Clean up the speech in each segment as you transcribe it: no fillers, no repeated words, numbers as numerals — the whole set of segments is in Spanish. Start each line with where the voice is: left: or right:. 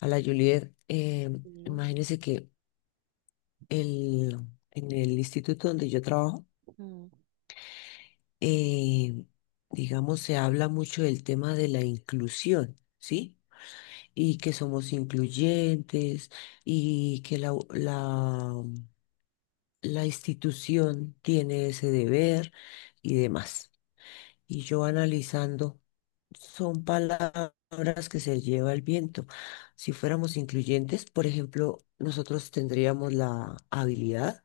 left: A la Juliet,
right: Sí,
left: imagínense que el, en el instituto donde yo trabajo,
right: mm,
left: eh, digamos, se habla mucho del tema de la inclusión, ¿sí? Y que somos incluyentes y que la institución tiene ese deber y demás. Y yo analizando, son palabras que se lleva el viento. Si fuéramos incluyentes, por ejemplo, nosotros tendríamos la habilidad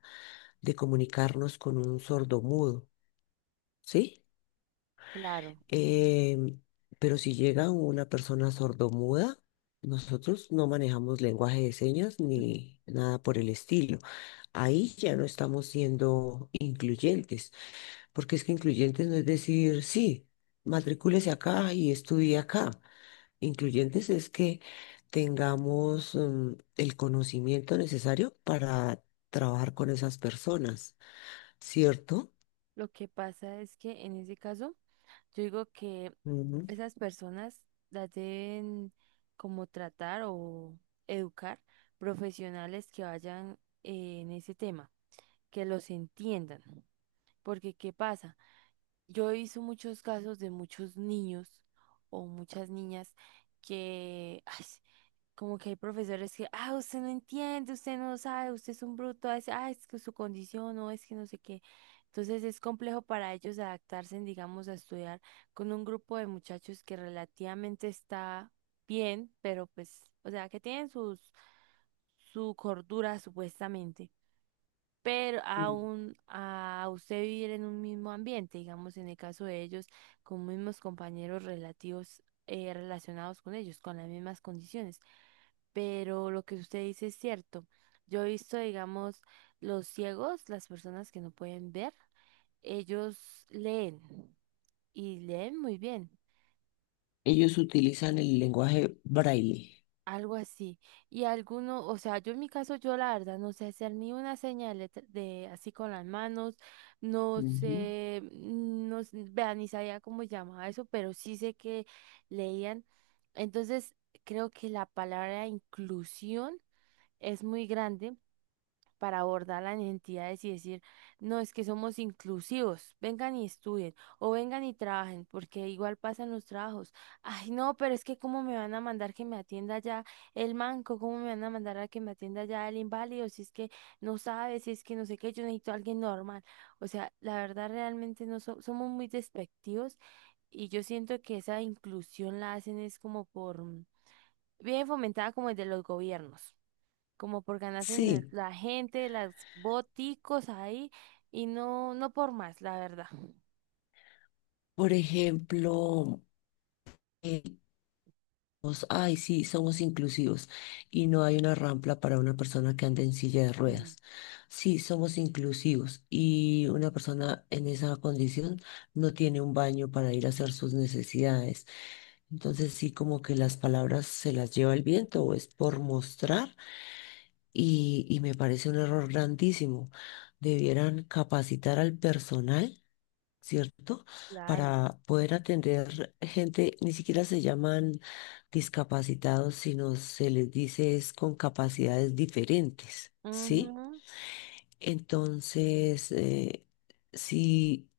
left: de comunicarnos con un sordomudo, ¿sí?
right: claro.
left: Em, pero si llega una persona sordomuda, nosotros no manejamos lenguaje de señas ni nada por el estilo. Ahí ya no estamos siendo incluyentes porque es que incluyentes no es decir, sí, matricúlese acá y estudie acá. Incluyentes es que tengamos el conocimiento necesario para trabajar con esas personas, ¿cierto?
right: Lo que pasa es que en ese caso, yo digo que
left: Ujú.
right: esas personas las deben como tratar o educar profesionales que vayan en ese tema, que los entiendan. Porque, ¿qué pasa? Yo he visto muchos casos de muchos niños o muchas niñas que, ay, como que hay profesores que, ah, usted no entiende, usted no sabe, usted es un bruto, ah, es que su condición, no, es que no sé qué. Entonces es complejo para ellos adaptarse, en, digamos, a estudiar con un grupo de muchachos que relativamente está bien, pero pues, o sea, que tienen sus, su cordura supuestamente, pero
left: Mm.
right: aún a usted vivir en un mismo ambiente, digamos, en el caso de ellos, con mismos compañeros relativos, relacionados con ellos, con las mismas condiciones. Pero lo que usted dice es cierto. Yo he visto, digamos, los ciegos, las personas que no pueden ver, ellos leen y leen muy bien,
left: Ellos utilizan el lenguaje braille.
right: algo así. Y alguno, o sea, yo en mi caso, yo la verdad no sé hacer ni una señal de, así con las manos, no
left: Ujú.
right: sé, no, vea, ni sabía cómo llamaba eso, pero sí sé que leían. Entonces, creo que la palabra inclusión es muy grande para abordar las entidades y decir, no, es que somos inclusivos, vengan y estudien o vengan y trabajen, porque igual pasan los trabajos. Ay, no, pero es que cómo me van a mandar que me atienda ya el manco, cómo me van a mandar a que me atienda ya el inválido, si es que no sabe, si es que no sé qué, yo necesito a alguien normal. O sea, la verdad realmente no so- somos muy despectivos y yo siento que esa inclusión la hacen es como por, bien fomentada como desde los gobiernos como por ganarse en
left: Sí,
right: la gente, las boticos ahí, y no, no por más, la verdad.
left: por ejemplo. Somos, ay, sí, somos inclusivos y no hay una rampa para una persona que ande en silla de
right: Mm,
left: ruedas. Sí, somos inclusivos y una persona en esa condición no tiene un baño para ir a hacer sus necesidades. Entonces sí, como que las palabras se las lleva el viento o es por mostrar y, me parece un error grandísimo. Debieran capacitar al personal, ¿cierto?
right: claro,
left: Para poder atender gente, ni siquiera se llaman discapacitados, sino se les dice es con capacidades diferentes, ¿sí?
right: ujú,
left: Entonces, si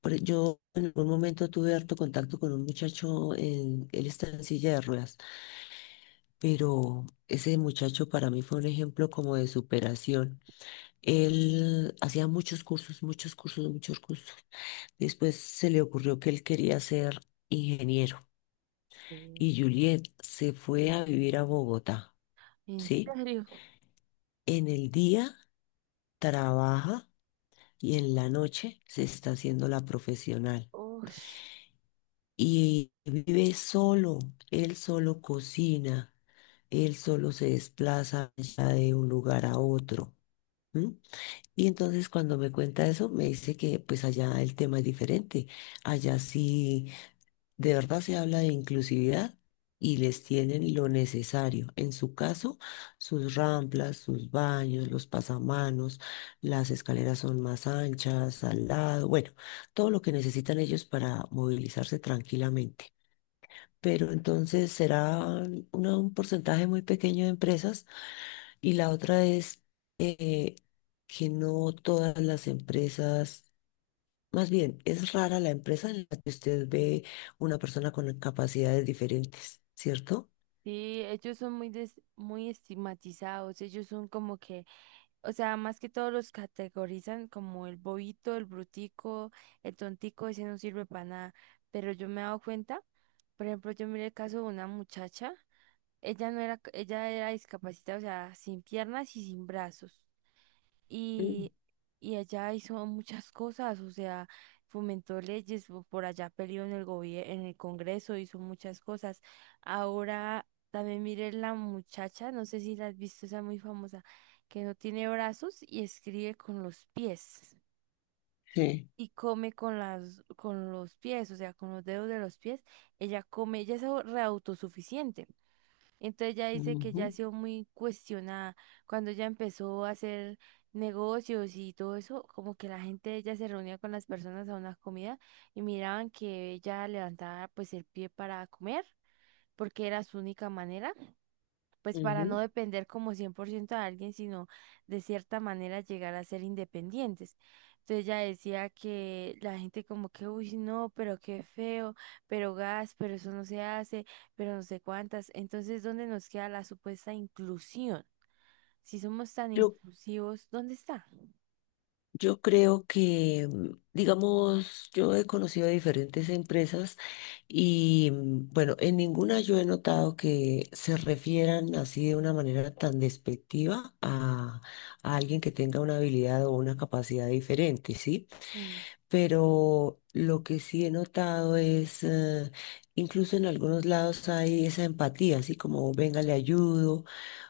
left: yo en algún momento tuve harto contacto con un muchacho, en, él está en silla de ruedas, pero ese muchacho para mí fue un ejemplo como de superación. Él hacía muchos cursos, muchos cursos, muchos cursos. Después se le ocurrió que él quería ser ingeniero
right: sí.
left: y Juliet se fue a vivir a Bogotá,
right: ¿En
left: ¿sí?
right: serio?
left: En el día trabaja y en la noche se está haciendo la profesional.
right: Ush.
left: Y vive solo, él solo cocina, él solo se desplaza ya de un lugar a otro. ¿M? Y entonces cuando me cuenta eso, me dice que pues allá el tema es diferente. Allá sí de verdad se habla de inclusividad y les tienen lo necesario. En su caso, sus ramplas, sus baños, los pasamanos, las escaleras son más anchas, al lado, bueno, todo lo que necesitan ellos para movilizarse tranquilamente. Pero entonces será una- un porcentaje muy pequeño de empresas y la otra es eh, que no todas las empresas más bien, es rara la empresa en la que usted ve una persona con capacidades diferentes, ¿cierto?
right: Sí, ellos son muy, muy estigmatizados, ellos son como que, o sea, más que todos los categorizan como el bobito, el brutico, el tontico, ese no sirve para nada, pero yo me he dado cuenta, por ejemplo, yo miré el caso de una muchacha. Ella no era, ella era discapacitada, o sea, sin piernas y sin brazos.
left: Mm.
right: Y, y ella hizo muchas cosas, o sea, fomentó leyes, por allá peleó en en el Congreso, hizo muchas cosas. Ahora también mire la muchacha, no sé si la has visto, esa muy famosa, que no tiene brazos y escribe con los pies.
left: Sí.
right: Y come con las, con los pies, o sea, con los dedos de los pies. Ella come, ella es reautosuficiente. Entonces ya dice que
left: Ujú,
right: ya ha sido muy cuestionada cuando ella empezó a hacer negocios y todo eso, como que la gente de ella se reunía con las personas a una comida y miraban que ella levantaba pues el pie para comer porque era su única manera pues para no
left: ujú.
right: depender como 100% de alguien, sino de cierta manera llegar a ser independientes. Entonces ella decía que la gente como que, uy, no, pero qué feo, pero gas, pero eso no se hace, pero no sé cuántas. Entonces, ¿dónde nos queda la supuesta inclusión? Si somos tan
left: Yo,
right: inclusivos, ¿dónde está?
left: yo creo que, digamos, yo he conocido diferentes empresas y, bueno, en ninguna yo he notado que se refieran así de una manera tan despectiva a alguien que tenga una habilidad o una capacidad diferente, ¿sí?
right: Mm.
left: Pero lo que sí he notado es, incluso en algunos lados hay esa empatía, así como venga, le ayudo,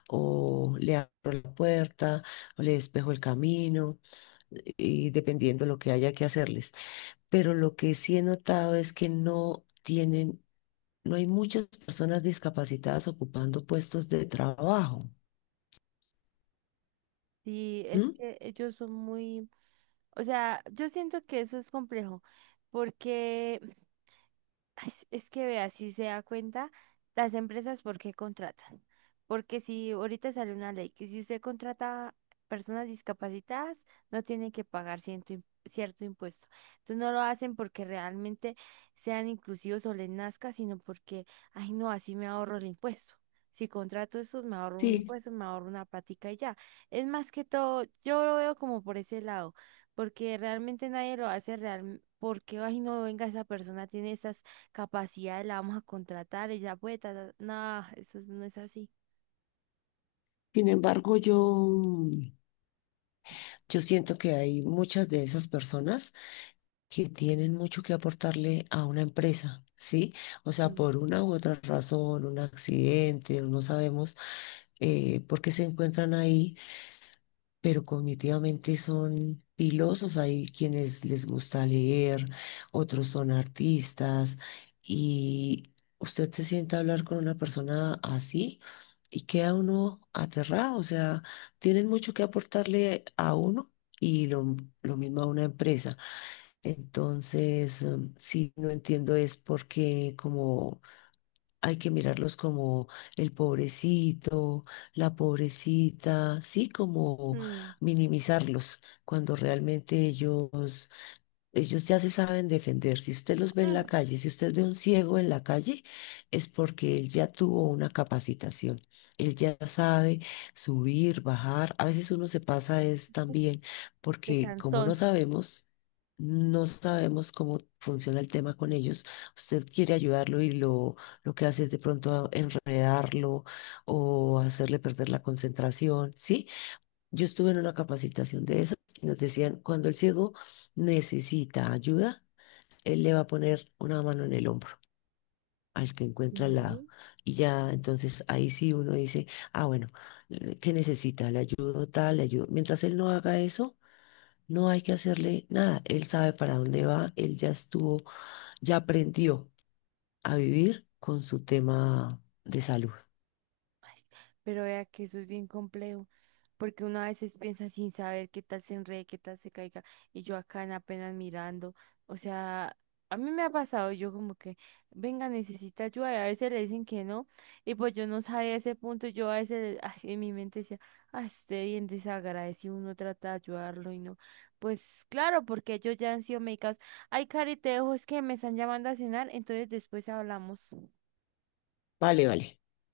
left: o le abro la puerta, o le despejo el camino, y dependiendo lo que haya que hacerles. Pero lo que sí he notado es que no tienen, no hay muchas personas discapacitadas ocupando puestos de trabajo.
right: Sí, es
left: ¿M?
right: que ellos son muy, o sea, yo siento que eso es complejo, porque ay, es que vea, si se da cuenta, las empresas, ¿por qué contratan? Porque si ahorita sale una ley que si usted contrata personas discapacitadas, no tiene que pagar cierto impuesto. Entonces no lo hacen porque realmente sean inclusivos o les nazca, sino porque, ay no, así me ahorro el impuesto. Si contrato eso, me ahorro un
left: Sí,
right: impuesto, me ahorro una patica y ya. Es más que todo, yo lo veo como por ese lado, porque realmente nadie lo hace real, porque, ay no, venga, esa persona tiene estas capacidad la vamos a contratar, ella puede, ta, ta, ta. No, eso no es así.
left: sin embargo, yo siento que hay muchas de esas personas que tienen mucho que aportarle a una empresa, ¿sí? O sea,
right: Sí.
left: por una u otra razón, un accidente, no sabemos por qué se encuentran ahí, pero cognitivamente son pilosos. Hay quienes les gusta leer, otros son artistas, y usted se sienta a hablar con una persona así. Y queda uno aterrado, o sea, tienen mucho que aportarle a uno y lo mismo a una empresa. Entonces, sí, no entiendo es porque como hay que mirarlos como el pobrecito, la pobrecita, sí, como
right: Mm,
left: minimizarlos, cuando realmente ellos, ellos ya se saben defender. Si usted los ve en la
right: mm,
left: calle, si usted ve a un ciego en la calle, es porque él ya tuvo una capacitación. Él ya sabe subir, bajar. A veces uno se pasa es también
right: de
left: porque como no
right: canzón.
left: sabemos cómo funciona el tema con ellos. Usted quiere ayudarlo y lo que hace es de pronto enredarlo o hacerle perder la concentración, ¿sí? Yo estuve en una capacitación de esas y nos decían, cuando el ciego necesita ayuda, él le va a poner una mano en el hombro al que encuentra al lado. Y ya, entonces ahí sí uno dice, ah, bueno, ¿qué necesita? Le ayudo tal, le ayudo. Mientras él no haga eso, no hay que hacerle nada. Él sabe para dónde va, él ya estuvo, ya aprendió a vivir con su tema de salud.
right: Ay, pero vea que eso es bien complejo, porque uno a veces piensa sin saber qué tal se enrede, qué tal se caiga, y yo acá en apenas mirando, o sea, a mí me ha pasado, yo como que, venga, necesita ayuda, y a veces le dicen que no, y pues yo no sabía ese punto, yo a veces ay, en mi mente decía, ah, esté bien desagradecido, uno trata de ayudarlo y no, pues claro, porque ellos ya han sido medicados, ay, Cari, te dejo, es que me están llamando a cenar, entonces después hablamos.
left: Vale, vale.